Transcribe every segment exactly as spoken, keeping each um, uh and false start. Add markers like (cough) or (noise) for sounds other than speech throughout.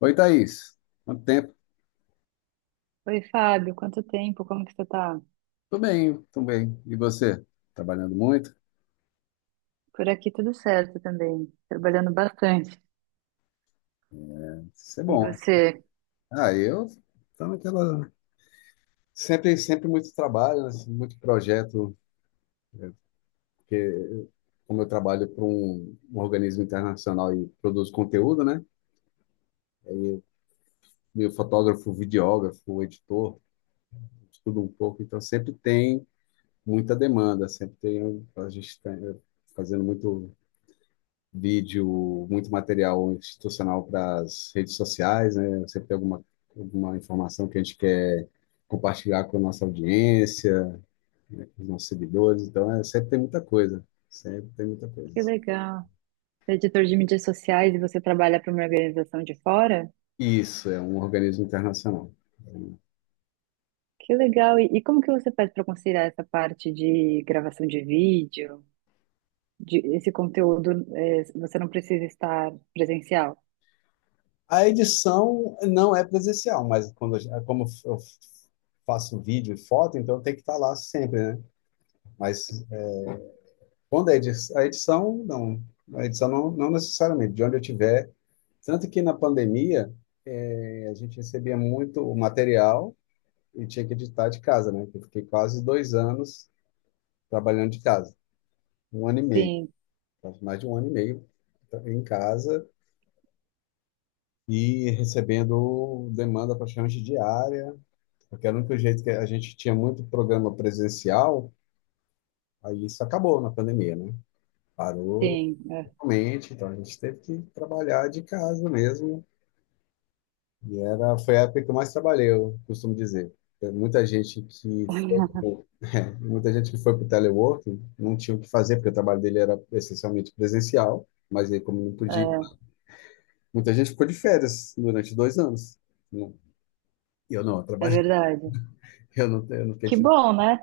Oi, Thaís. Quanto tempo? Oi, Fábio, quanto tempo? Como que você tá? Tô bem, tô bem. E você? Trabalhando muito? Por aqui tudo certo também, trabalhando bastante. Isso é E bom. você? Ah, eu tô naquela... Sempre, sempre muito trabalho, né? Muito projeto, porque como eu trabalho para um, um organismo internacional e produzo conteúdo, né? Meu fotógrafo, videógrafo, editor, estudo um pouco, então sempre tem muita demanda, sempre tem... A gente tá fazendo muito vídeo, muito material institucional para as redes sociais, né? Sempre tem alguma, alguma informação que a gente quer compartilhar com a nossa audiência, com os nossos seguidores. Então, é, sempre tem muita coisa. Sempre tem muita Que coisa. legal. Você é editor de mídias sociais e você trabalha para uma organização de fora? Isso, é um organismo internacional. Que legal. E, e como que você faz para conciliar essa parte de gravação de vídeo, de esse conteúdo, eh, você não precisa estar presencial? A edição não é presencial, mas quando, eu- como eu faço vídeo e foto, então tem que estar lá sempre, né? Mas quando a edição, a edição não, a edição não, não necessariamente, de onde eu tiver. Tanto que na pandemia, eh, a gente recebia muito material e tinha que editar de casa, né? Eu fiquei quase dois anos trabalhando de casa, um ano e meio, Sim, quase mais de um ano e meio em casa e recebendo demanda praticamente diária, porque era o único jeito que a gente tinha muito programa presencial, aí isso acabou na pandemia, né? Parou. sim. É, Realmente, então a gente teve que trabalhar de casa mesmo. E era, foi a época que eu mais trabalhei, eu costumo dizer. Tem muita gente que foi, (laughs) pro- Muita gente que foi para o teleworking não tinha o que fazer, porque o trabalho dele era essencialmente presencial, mas aí como não podia, é muita gente ficou de férias durante dois anos. Não, eu não, eu é trabalhei. verdade. (laughs) eu não, eu não fiquei de Que férias. bom, né?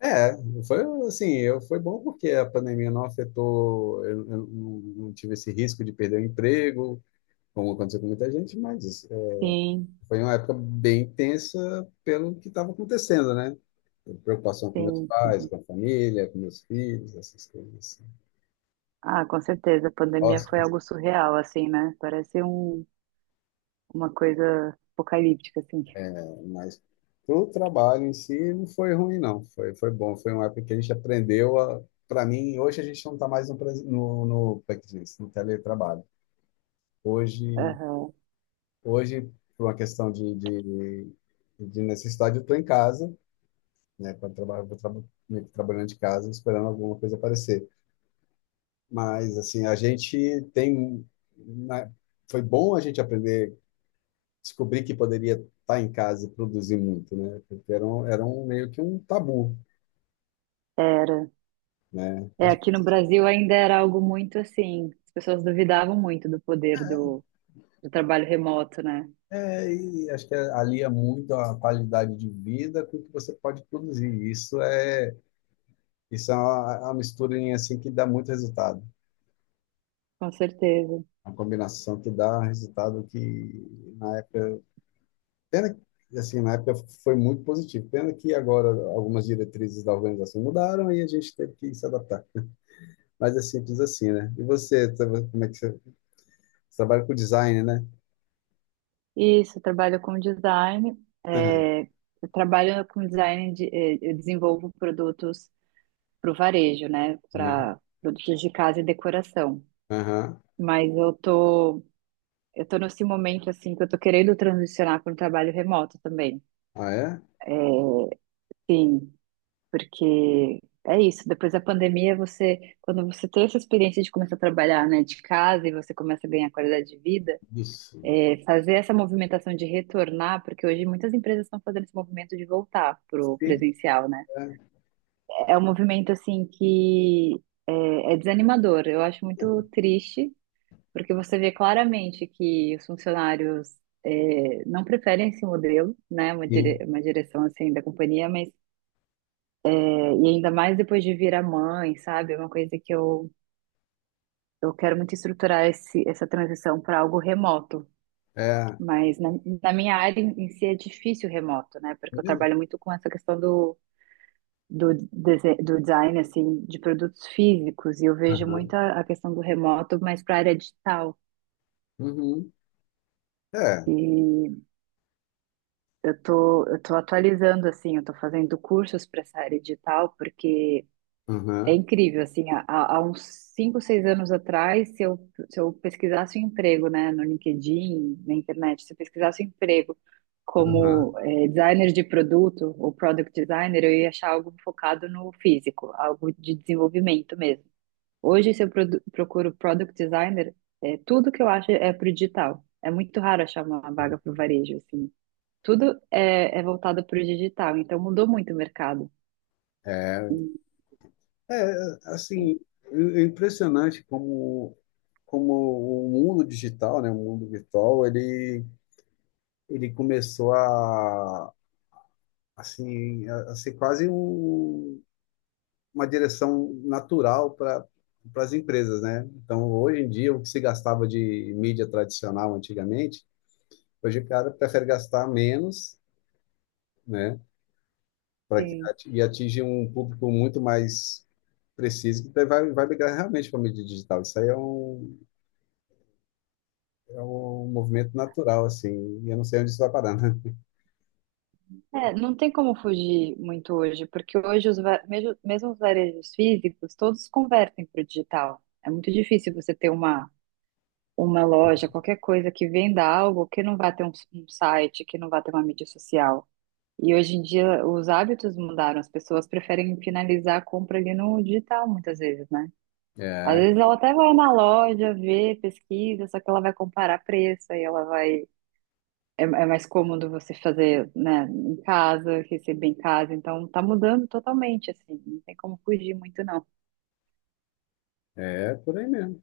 É, foi assim, eu, foi bom porque a pandemia não afetou, eu, eu não, não tive esse risco de perder o emprego, como aconteceu com muita gente. Mas Sim, foi uma época bem tensa pelo que estava acontecendo, né? Preocupação com meus sim. pais, com a família, com meus filhos, essas coisas assim. Ah, com certeza. A pandemia foi Hóspedes, né? algo surreal, assim, né? Parece um, uma coisa apocalíptica, assim. Mas o trabalho em si não foi ruim, não. Foi, foi bom. Foi uma época que a gente aprendeu a. Para mim, hoje a gente não está mais no, pres- no, no, como é que diz? No teletrabalho. Hoje, Aham. hoje, por uma questão de, de, de necessidade, eu estou em casa, né? Para trabalhar, vou traba- meio que trabalhando de casa, esperando alguma coisa aparecer. Mas, assim, a gente tem. Né, foi bom a gente aprender, descobrir que poderia estar em casa e produzir muito, né? Porque era um, era um meio que um tabu, Era. né? É, Acho, aqui no Brasil ainda era algo muito assim. As pessoas duvidavam muito do poder do, do trabalho remoto, né? é, e acho que alia muito a qualidade de vida com o que você pode produzir. Isso é, isso é uma, é uma misturinha assim que dá muito resultado. Com certeza. Uma combinação que dá resultado que na época. Pena que, assim, na época foi muito positivo. Pena que agora algumas diretrizes da organização mudaram e a gente teve que se adaptar. Mas é simples assim, né? E você, tra- como é que você, você trabalha com design, né? Isso, eu trabalho com design. Aham, É, eu trabalho com design, de, eh, eu desenvolvo produtos para o varejo, né? aham, Para produtos de casa e decoração. aham. Mas eu tô Eu tô nesse momento, assim, que eu tô querendo transicionar para um trabalho remoto também. Ah, é? Sim, porque é isso. Depois da pandemia, você, quando você tem essa experiência de começar a trabalhar, né, de casa e você começa a ganhar qualidade de vida, Isso. é, fazer essa movimentação de retornar, porque hoje muitas empresas estão fazendo esse movimento de voltar pro Sim, presencial, né? é. É um movimento, assim, que é, é desanimador. Eu acho muito triste porque você vê claramente que os funcionários eh, não preferem esse modelo, né? Uma, dire- Sim, uma direção assim da companhia, mas eh, e ainda mais depois de virar mãe, sabe? É uma coisa que eu, eu quero muito estruturar esse, essa transição para algo remoto. é. Mas na, na minha área em em si é difícil o remoto, né? Porque eu Mesmo? trabalho muito com essa questão do, do, dese- do design, assim, de produtos físicos, e eu vejo muito Aham, a, a questão do remoto, mas para a área digital. uhum. É, e Eu tô, eu tô atualizando, assim, eu tô fazendo cursos para essa área digital, porque é aham, incrível, assim, há, há há uns cinco, seis anos atrás, se eu, se eu pesquisasse um emprego, né, no LinkedIn, na internet, se eu pesquisasse um emprego aham. como eh, designer de produto ou product designer, eu ia achar algo focado no físico, algo de desenvolvimento mesmo. Hoje, se eu produ- procuro product designer, é, tudo que eu acho é pro digital. É muito raro achar uma vaga pro varejo, assim. Tudo é, é voltado para o digital, então mudou muito o mercado. É, é, assim, é impressionante como, como o mundo digital, né, o mundo virtual, ele ele começou a assim a, a ser quase um, uma direção natural para para as empresas, né? Então, hoje em dia, o que se gastava de mídia tradicional antigamente, hoje o cara prefere gastar menos, né? Para que Sim. Ati- e atinge um público muito mais preciso que daí vai, vai migrar realmente para a mídia digital. Isso aí é um, é um movimento natural, assim, e eu não sei onde isso vai parar, né? É, não tem como fugir muito hoje, porque hoje os va- mesmo, mesmo os varejos físicos, todos convertem para o digital. É muito difícil você ter uma, uma loja, qualquer coisa que venda algo que não vai ter um, um site, que não vai ter uma mídia social. E hoje em dia os hábitos mudaram, as pessoas preferem finalizar a compra ali no digital muitas vezes, né? Às É, vezes ela até vai na loja, vê, pesquisa, só que ela vai comparar preço, aí ela vai. É, é mais cômodo você fazer, né, em casa, receber em casa, então tá mudando totalmente, assim, não tem como fugir muito, não. é por aí mesmo.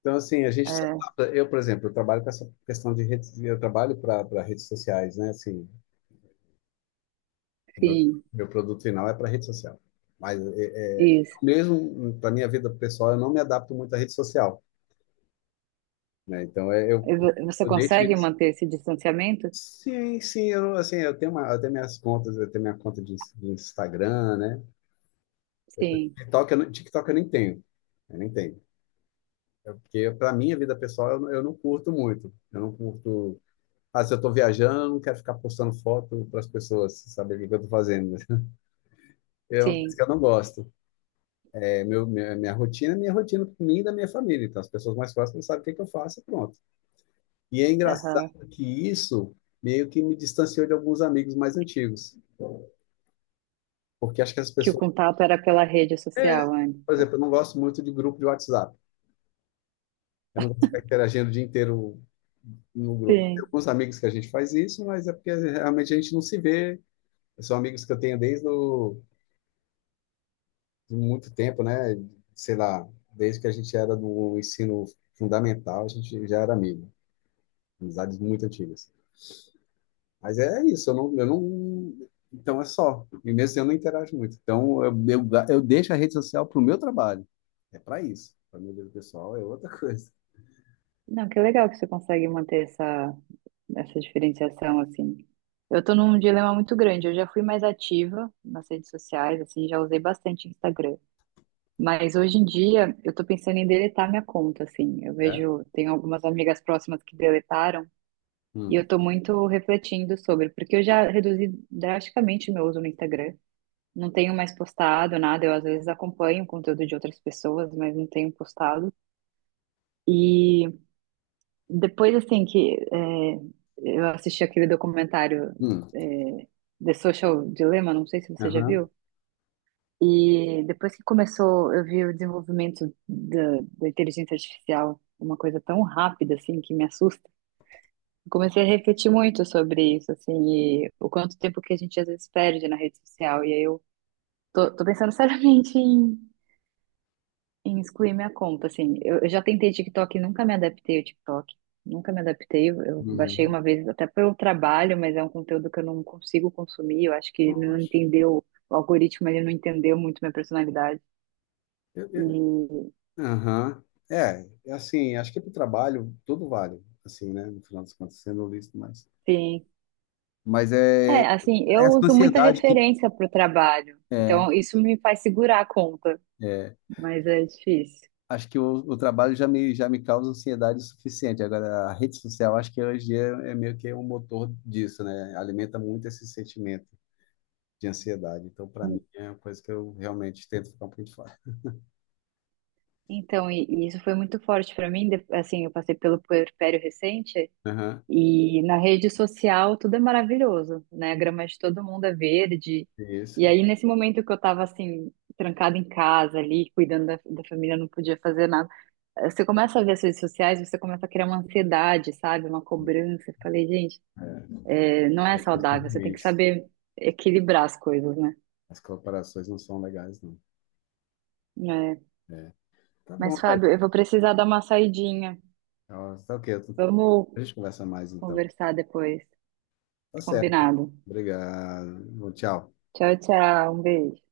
Então, assim, a gente se É, adapta. Eu, por exemplo, eu trabalho com essa questão de redes, eu trabalho para redes sociais, né? Assim, o meu, sim, meu produto final é para rede social. Mas é, é, isso. mesmo para minha vida pessoal, eu não me adapto muito à rede social, né? Então, é, eu, E vo- Você eu deixo consegue isso. manter esse distanciamento? Sim, sim, eu, assim, eu tenho uma, eu tenho minhas contas, eu tenho minha conta de, de Instagram, né? Sim, TikTok eu, não- TikTok eu nem tenho, eu nem tenho. É porque para minha vida pessoal eu, não- eu não curto muito. Eu não curto. Ah, se eu estou viajando, eu não quero ficar postando foto para as pessoas saberem o que eu estou fazendo, né? É uma coisa sim, que eu não gosto. É meu, minha, minha rotina é minha rotina para mim e da minha família. Então, as pessoas mais próximas sabem o que, que eu faço e pronto. E é aham. engraçado que isso meio que me distanciou de alguns amigos mais antigos. Porque acho que as Que o pessoas... contato era pela rede social antes. Por exemplo, eu não gosto muito de grupo de WhatsApp. Eu não gosto de ficar interagindo o dia inteiro no grupo. Tem Sim. alguns amigos que a gente faz isso, mas é porque realmente a gente não se vê. São amigos que eu tenho desde o de muito tempo, né? Sei lá, desde que a gente era do ensino fundamental, a gente já era amigo, amizades muito antigas. Mas é isso, eu não, eu não, então é só. E mesmo assim, eu não interajo muito. Então eu, eu, eu deixo a rede social para o meu trabalho. É para isso. Para minha vida pessoal é outra (laughs) coisa. Não, que legal que você consegue manter essa, essa diferenciação, assim. Eu tô num dilema muito grande, eu já fui mais ativa nas redes sociais, assim, já usei bastante Instagram. Mas hoje em dia eu tô pensando em deletar minha conta, assim. Eu É? vejo, tem algumas amigas próximas que deletaram e Hum. eu tô muito refletindo sobre, porque eu já reduzi drasticamente meu uso no Instagram. Não tenho mais postado nada, eu às vezes acompanho o conteúdo de outras pessoas, mas não tenho postado. E depois, assim, que é, eu assisti aquele documentário Hum. é, The Social Dilemma, não sei se você já Aham. viu. E depois que começou, eu vi o desenvolvimento da, da inteligência artificial, uma coisa tão rápida assim que me assusta. Eu comecei a refletir muito sobre isso, assim, e o quanto tempo que a gente às vezes perde na rede social. E aí eu tô, tô pensando (laughs) seriamente em, em excluir minha conta, assim. Eu, eu já tentei TikTok e nunca me adaptei ao TikTok. Nunca me adaptei. Eu eu baixei Uhum. uma vez até pelo trabalho, mas é um conteúdo que eu não consigo consumir. Eu acho que ele não Lógico. entendeu, o algoritmo ele não entendeu muito minha personalidade. Eu- eu- E Aham. É, é assim, acho que para o trabalho tudo vale, assim, né? No final das contas, sendo lícito, mas Sim. Mas é, é É, assim, eu essa uso muita ansiedade que referência para o trabalho, é, então isso me faz segurar a conta, é. mas é difícil. Acho que o, o trabalho já me, já me causa ansiedade o suficiente. Agora, a rede social, acho que hoje em dia é meio que um motor disso, né? Alimenta muito esse sentimento de ansiedade. Então, para mim, é uma coisa que eu realmente tento ficar um pouquinho de fora. Então, e, e isso foi muito forte para mim, de- assim, eu passei pelo puerpério recente Aham, e na rede social tudo é maravilhoso, né? A grama de todo mundo é verde. E isso. aí, nesse momento que eu tava, assim, trancada em casa ali, cuidando da, da família, não podia fazer nada, eh, você começa a ver as redes sociais, você começa a criar uma ansiedade, sabe? Uma cobrança. Eu falei, gente. Não é As coisas são saudável, você tem que ruins. saber equilibrar as coisas, né? As colaborações não são legais, não. É. É. Tá bom, Mas, tá aí. Fábio, eu vou precisar dar uma saidinha. Tá tá ok. Vamos A gente conversa mais, então. conversar depois. Tá certo. Combinado. Obrigado. Bom, tchau. Tchau, tchau. Um beijo.